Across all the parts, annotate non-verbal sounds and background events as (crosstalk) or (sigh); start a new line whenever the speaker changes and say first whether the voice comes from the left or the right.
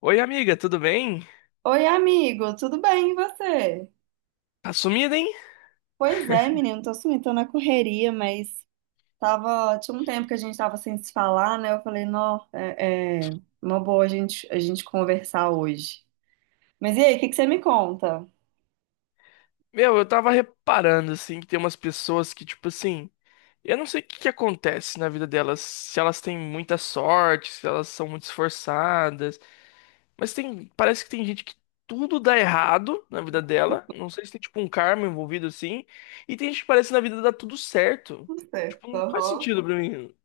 left: Oi, amiga, tudo bem?
right: Oi, amigo, tudo bem e você?
left: Tá sumida, hein?
right: Pois é, menino, tô sumindo, tô na correria, mas tinha um tempo que a gente tava sem se falar, né? Eu falei, não, é uma boa a gente conversar hoje. Mas e aí, o que que você me conta?
left: Meu, eu tava reparando, assim, que tem umas pessoas que, tipo assim, eu não sei o que que acontece na vida delas, se elas têm muita sorte, se elas são muito esforçadas, mas tem, parece que tem gente que tudo dá errado na vida dela, não sei se tem, tipo, um karma envolvido, assim, e tem gente que parece que na vida dá tudo certo,
right: Tudo certo,
left: tipo, não faz
right: aham.
left: sentido pra mim.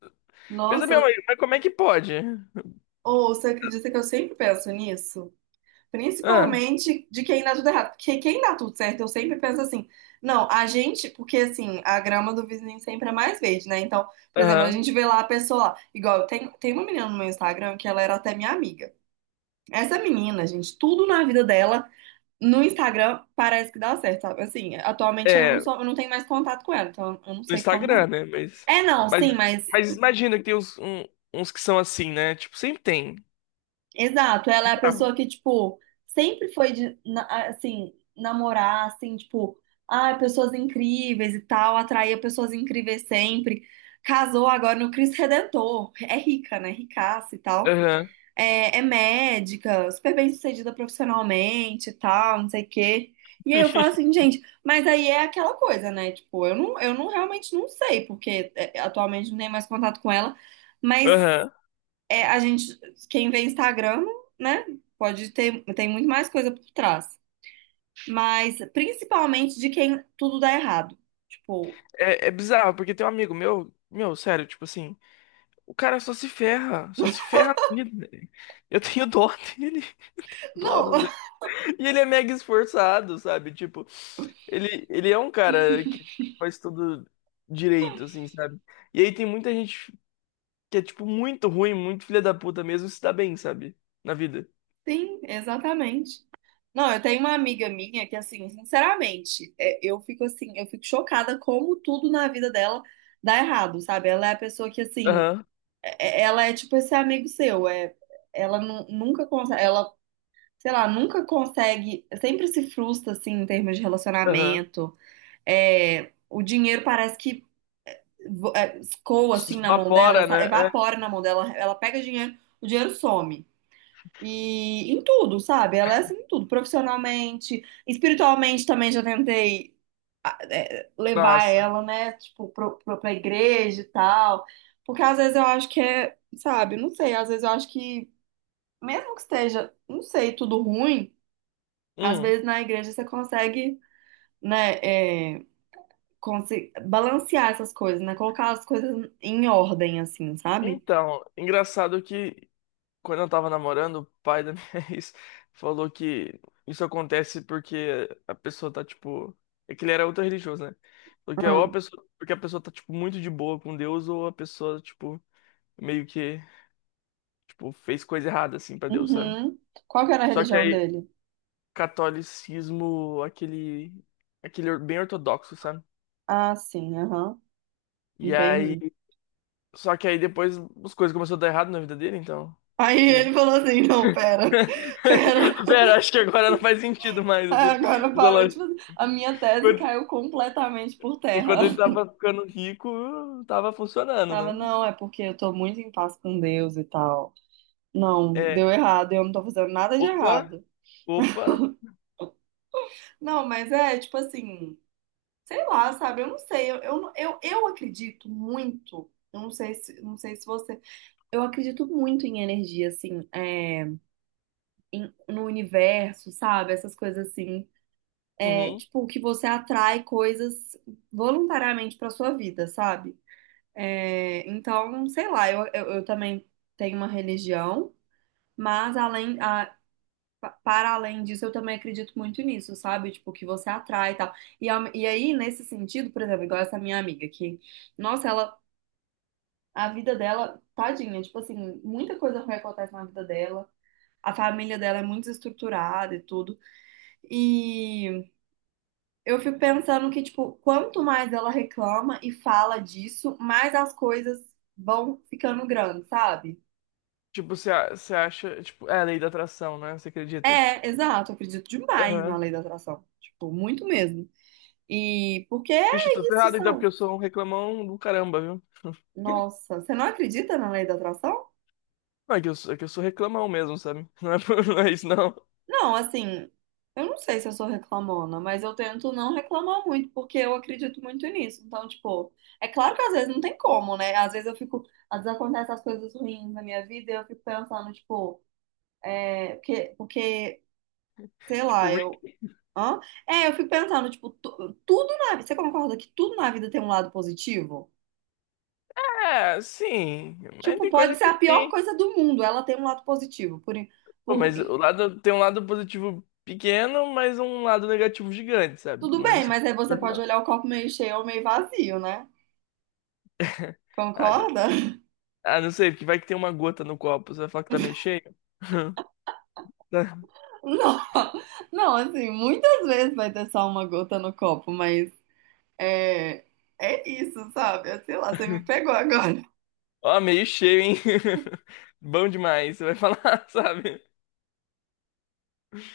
left: Pensa,
right: Nossa,
left: meu, mas como é que pode?
right: ou você acredita que eu sempre penso nisso?
left: Ah,
right: Principalmente de quem dá tudo errado. Porque quem dá tudo certo, eu sempre penso assim, não, porque assim, a grama do vizinho sempre é mais verde, né? Então, por exemplo, a
left: aham,
right: gente vê lá a pessoa lá, igual tem uma menina no meu Instagram que ela era até minha amiga. Essa menina, gente, tudo na vida dela no Instagram parece que dá certo, sabe? Assim, atualmente
left: é.
right: eu não tenho mais contato com ela, então eu não
left: No
right: sei
left: Instagram,
right: como
left: né?
right: é. É, não, sim,
left: Mas,
right: mas.
left: mas imagina que tem uns que são assim, né? Tipo, sempre tem.
right: Exato, ela é a
left: Ah,
right: pessoa que, tipo, sempre foi de, assim, namorar, assim, tipo, ah, pessoas incríveis e tal, atraía pessoas incríveis sempre. Casou agora no Cristo Redentor, é rica, né? Ricaça e tal.
left: aham.
right: É médica, super bem-sucedida profissionalmente e tal, não sei o quê. E aí eu falo assim,
left: (laughs)
right: gente, mas aí é aquela coisa, né? Tipo, eu não realmente não sei, porque é, atualmente não tenho mais contato com ela, mas
left: Aham.
right: é, quem vê Instagram, né, tem muito mais coisa por trás. Mas principalmente de quem tudo dá errado. Tipo,
left: É, é bizarro, porque tem um amigo meu, sério, tipo assim, o cara só se ferra na vida, né? Eu tenho dó dele, (laughs) dó,
right: não,
left: não sei.
right: (laughs)
left: E ele é mega esforçado, sabe? Tipo, ele é um cara que faz tudo direito, assim, sabe? E aí tem muita gente que é, tipo, muito ruim, muito filha da puta mesmo, se dá bem, sabe? Na vida.
right: sim, exatamente. Não, eu tenho uma amiga minha que, assim, sinceramente, é, eu fico chocada como tudo na vida dela dá errado, sabe? Ela é a pessoa que, assim,
left: Aham.
right: ela é tipo esse amigo seu, é, ela nunca consegue, ela, sei lá, nunca consegue, sempre se frustra, assim, em termos de
left: Aham.
right: relacionamento. O dinheiro parece que escoa assim na mão dela,
left: Evapora, né? É.
right: evapora na mão dela, ela pega dinheiro, o dinheiro some. E em tudo, sabe? Ela é assim em tudo, profissionalmente, espiritualmente também já tentei levar
left: Nossa.
right: ela, né, tipo, pra igreja e tal. Porque às vezes eu acho que sabe, não sei, às vezes eu acho que, mesmo que esteja, não sei, tudo ruim, às
left: Hum.
right: vezes na igreja você consegue, né, balancear essas coisas, né? Colocar as coisas em ordem, assim, sabe?
left: Então, engraçado que quando eu tava namorando, o pai da minha (laughs) ex falou que isso acontece porque a pessoa tá, tipo. É que ele era ultra religioso, né? Porque
right: Ah,
left: ou a pessoa, porque a pessoa tá, tipo, muito de boa com Deus, ou a pessoa, tipo, meio que, tipo, fez coisa errada, assim, pra Deus, sabe?
right: uhum. Qual que era a
left: Só que
right: religião
left: aí,
right: dele?
left: catolicismo, aquele. Aquele bem ortodoxo, sabe?
right: Ah, sim, aham.
left: E
right: Entendi.
left: aí Só que aí depois as coisas começaram a dar errado na vida dele, então.
right: Aí
left: Acho
right: ele
left: que.
right: falou assim, não,
left: (laughs)
right: pera, (laughs) pera.
left: Pera, acho que agora não faz sentido mais
right: Aí
left: essa,
right: agora
left: essa
right: parou,
left: lógica.
right: tipo, a minha tese
left: Enquanto,
right: caiu completamente por terra.
left: enquanto ele
right: (laughs)
left: tava ficando rico, tava funcionando,
right: Tava,
left: né?
right: não, é porque eu tô muito em paz com Deus e tal. Não,
left: É.
right: deu errado, eu não tô fazendo nada de
left: Opa,
right: errado.
left: opa.
right: Não, mas é, tipo assim, sei lá, sabe? Eu não sei. Eu acredito muito. Eu não sei se, Não sei se você. Eu acredito muito em energia, assim, no universo, sabe? Essas coisas assim. É
left: Uhum.
right: tipo que você atrai coisas voluntariamente pra sua vida, sabe? É, então, sei lá, eu também tenho uma religião, mas para além disso, eu também acredito muito nisso, sabe? Tipo, que você atrai e tal. E aí, nesse sentido, por exemplo, igual essa minha amiga que. Nossa, ela A vida dela, tadinha, tipo assim, muita coisa ruim acontece na vida dela. A família dela é muito estruturada e tudo. E eu fico pensando que, tipo, quanto mais ela reclama e fala disso, mais as coisas vão ficando grandes, sabe?
left: Tipo, você acha. Tipo, é a lei da atração, né? Você acredita?
right: É, exato, eu acredito demais na
left: Aham.
right: lei da atração. Tipo, muito mesmo. E porque
left: Vixe, tô
right: é isso,
left: ferrado então, porque
right: sabe?
left: eu sou um reclamão do caramba, viu? (laughs)
right: Nossa, você não acredita na lei da atração?
left: Não, é que eu sou reclamão mesmo, sabe? Não é, (laughs) não é isso, não.
right: Não, assim, eu não sei se eu sou reclamona, mas eu tento não reclamar muito, porque eu acredito muito nisso. Então, tipo, é claro que às vezes não tem como, né? Às vezes acontecem as coisas ruins na minha vida e eu fico pensando, tipo, é, porque, sei
left: Tipo,
right: lá, eu.
left: Rick.
right: Hã? É, eu fico pensando, tipo, tudo na vida. Você concorda que tudo na vida tem um lado positivo?
left: É, sim. Mas
right: Tipo,
left: tem
right: pode
left: coisa
right: ser
left: que
right: a pior
left: tem.
right: coisa do mundo, ela tem um lado positivo.
left: Pô,
right: Por,
left: mas o lado tem um lado positivo pequeno, mas um lado negativo gigante, sabe?
right: Tudo
left: Não
right: bem,
left: sei.
right: mas aí você pode olhar o copo meio cheio ou meio vazio, né?
left: (laughs) Ah,
right: Concorda?
left: não sei, porque vai que tem uma gota no copo. Você vai falar que tá meio cheio? (laughs) Tá.
right: Não, não, assim, muitas vezes vai ter só uma gota no copo, mas é, é isso, sabe? É, sei lá, você me pegou agora. (laughs)
left: Ó, meio cheio, hein? (laughs) Bom demais, você vai falar, (laughs) sabe?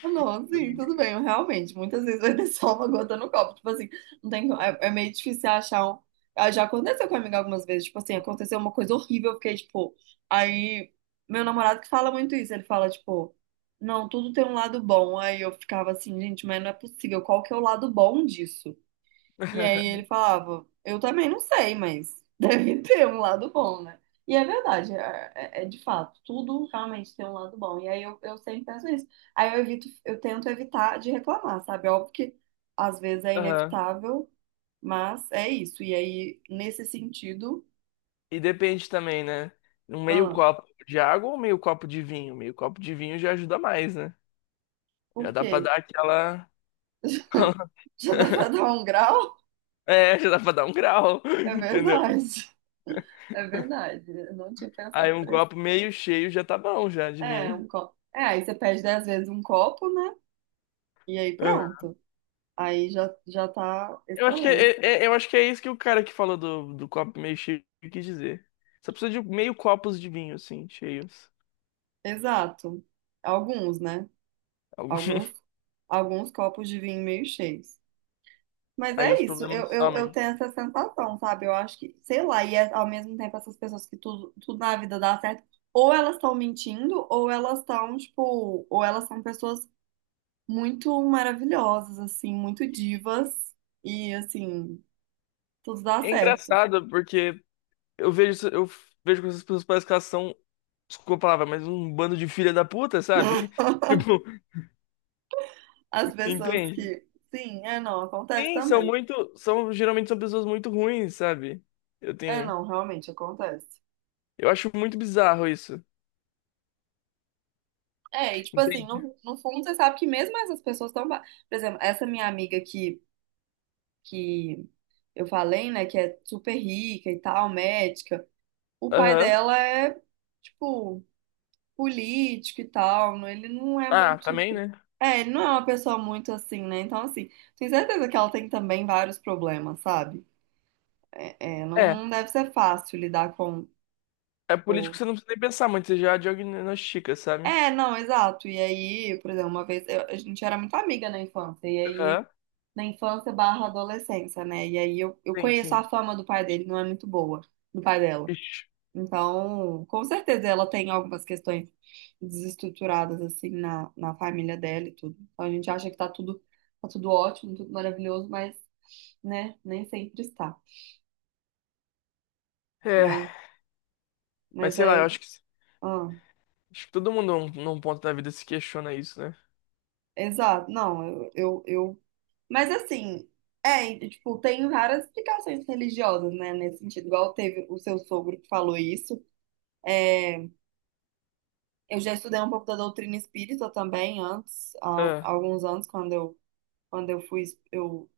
right: Ah, não, sim, tudo bem, realmente, muitas vezes vai ter só uma gota no copo. Tipo assim, não tem, co- é, é meio difícil achar um. Ah, já aconteceu comigo algumas vezes, tipo assim, aconteceu uma coisa horrível, eu fiquei, tipo, aí meu namorado que fala muito isso, ele fala, tipo, não, tudo tem um lado bom. Aí eu ficava assim, gente, mas não é possível, qual que é o lado bom disso? E aí ele
left: (laughs)
right: falava, eu também não sei, mas deve (laughs) ter um lado bom, né? E é verdade, é de fato, tudo realmente tem um lado bom. E aí eu sempre penso nisso. Aí eu tento evitar de reclamar, sabe? É óbvio que às vezes é
left: Aham.
right: inevitável, mas é isso. E aí, nesse sentido,
left: E depende também, né? Um meio
right: ah,
left: copo de água ou meio copo de vinho? Meio copo de vinho já ajuda mais, né? Já
right: por
left: dá pra
right: quê?
left: dar aquela.
right: (laughs) Já dá pra dar
left: (laughs)
right: um grau?
left: É, (laughs) já dá pra dar um grau, (laughs)
right: É
left: entendeu?
right: verdade. (laughs) É verdade. Eu não tinha pensado
left: Aí um
right: por esse.
left: copo meio cheio já tá bom, já, de
right: É,
left: vinho.
right: um copo. É, aí você pede 10 vezes um copo, né? E aí
left: Aham.
right: pronto. Aí já tá
left: Eu acho que é,
right: excelente.
left: é- é, eu acho que é isso que o cara que falou do copo meio cheio quis dizer. Só precisa de meio copos de vinho, assim, cheios.
right: Exato. Alguns, né?
left: Algum-
right: Alguns,
left: (laughs)
right: alguns copos de vinho meio cheios. Mas
left: Aí
right: é
left: os
right: isso, eu,
left: problemas
right: eu, eu
left: somem.
right: tenho essa sensação, sabe? Eu acho que, sei lá, e ao mesmo tempo essas pessoas que tudo na vida dá certo, ou elas estão mentindo, ou ou elas são pessoas muito maravilhosas, assim, muito divas, e assim, tudo dá
left: É
right: certo.
left: engraçado, porque eu vejo que essas pessoas parecem que elas são, desculpa a palavra, mas um bando de filha da puta, sabe? (laughs) Tipo,
right: As pessoas
left: entende?
right: que, sim, é não, acontece
left: Sim,
right: também.
left: geralmente são pessoas muito ruins, sabe? Eu
right: É
left: tenho.
right: não, realmente acontece.
left: Eu acho muito bizarro isso.
right: É, e tipo assim,
left: Entendi.
right: no fundo você sabe que mesmo essas pessoas estão. Por exemplo, essa minha amiga que eu falei, né, que é super rica e tal, médica, o pai
left: Aham.
right: dela é, tipo, político e tal, ele não é
left: Ah,
right: muito.
left: também, né?
right: É, ele não é uma pessoa muito assim, né? Então, assim, tenho certeza que ela tem também vários problemas, sabe? É, não,
left: É.
right: não deve ser fácil lidar com,
left: É político,
right: com.
left: você não precisa nem pensar muito, você já diagnostica, sabe?
right: É, não, exato. E aí, por exemplo, uma vez a gente era muito amiga na infância, e aí.
left: Aham.
right: Na infância barra adolescência, né? E aí eu
left: Sim,
right: conheço a
left: sim.
right: fama do pai dele, não é muito boa, do pai dela.
left: Ixi.
right: Então, com certeza ela tem algumas questões desestruturadas, assim, na família dela e tudo. Então a gente acha que tá tudo ótimo, tudo maravilhoso, mas, né, nem sempre está.
left: É.
right: Mas,
left: Mas
right: mas
left: sei lá, eu
right: aí,
left: acho que,
right: ah,
left: acho que todo mundo num ponto da vida se questiona isso, né?
right: exato, não, mas assim, e, tipo, tem várias explicações religiosas, né, nesse sentido, igual teve o seu sogro que falou isso, É, eu já estudei um pouco da doutrina espírita também antes, há
left: Ah,
right: alguns anos, quando eu fui, eu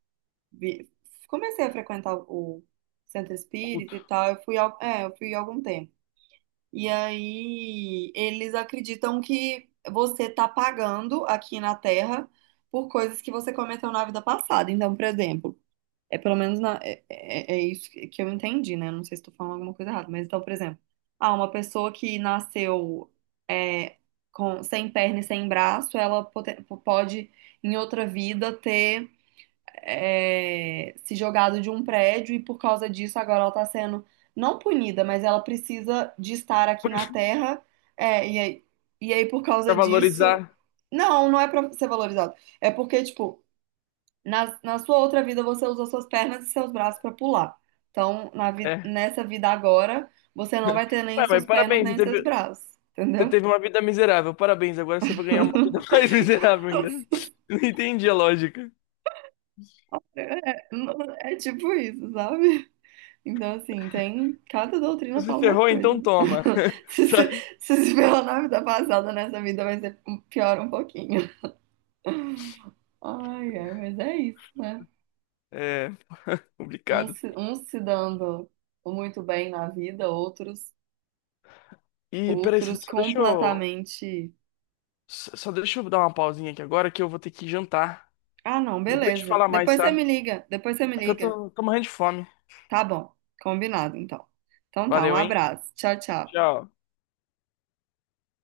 right: vi- comecei a frequentar o centro espírita e
left: culto.
right: tal, eu fui, eu fui há algum tempo. E aí eles acreditam que você tá pagando aqui na Terra por coisas que você cometeu na vida passada. Então, por exemplo, é pelo menos é isso que eu entendi, né? Não sei se estou falando alguma coisa errada, mas então, por exemplo, ah, uma pessoa que nasceu é, sem perna e sem braço, ela pode, em outra vida, ter se jogado de um prédio e por causa disso agora ela está sendo não punida, mas ela precisa de estar aqui na Terra, é, e aí, e aí por
left: Pra
right: causa disso.
left: valorizar.
right: Não, não é para ser valorizado. É porque, tipo. Na sua outra vida, você usa suas pernas e seus braços para pular. Então,
left: É.
right: nessa vida agora, você não vai ter nem
left: Ué,
right: as
left: mas
right: suas pernas
left: parabéns, você
right: nem os seus
left: teve,
right: braços.
left: você
right: Entendeu?
left: teve uma vida miserável. Parabéns, agora você vai ganhar uma vida (laughs)
right: (laughs)
left: mais miserável ainda. Não entendi a lógica.
right: É, é tipo isso, sabe? Então, assim, tem. Cada doutrina
left: Você
right: fala uma
left: ferrou, então
right: coisa.
left: toma.
right: (laughs)
left: (laughs)
right: Se se,
left: Sabe?
right: se se pela na vida passada, nessa vida vai ser pior um pouquinho. Ai, ai, mas é isso, né?
left: É. (laughs) Complicado.
right: Uns se dando muito bem na vida, outros,
left: E peraí, só
right: outros
left: só deixa eu.
right: completamente.
left: Só deixa eu dar uma pausinha aqui agora que eu vou ter que jantar.
right: Ah, não,
left: Depois te
right: beleza.
left: falar mais,
right: Depois você
left: tá?
right: me liga, depois você me
left: É que eu
right: liga.
left: tô morrendo de fome.
right: Tá bom, combinado então. Então tá, um
left: Valeu, hein?
right: abraço. Tchau, tchau.
left: Tchau.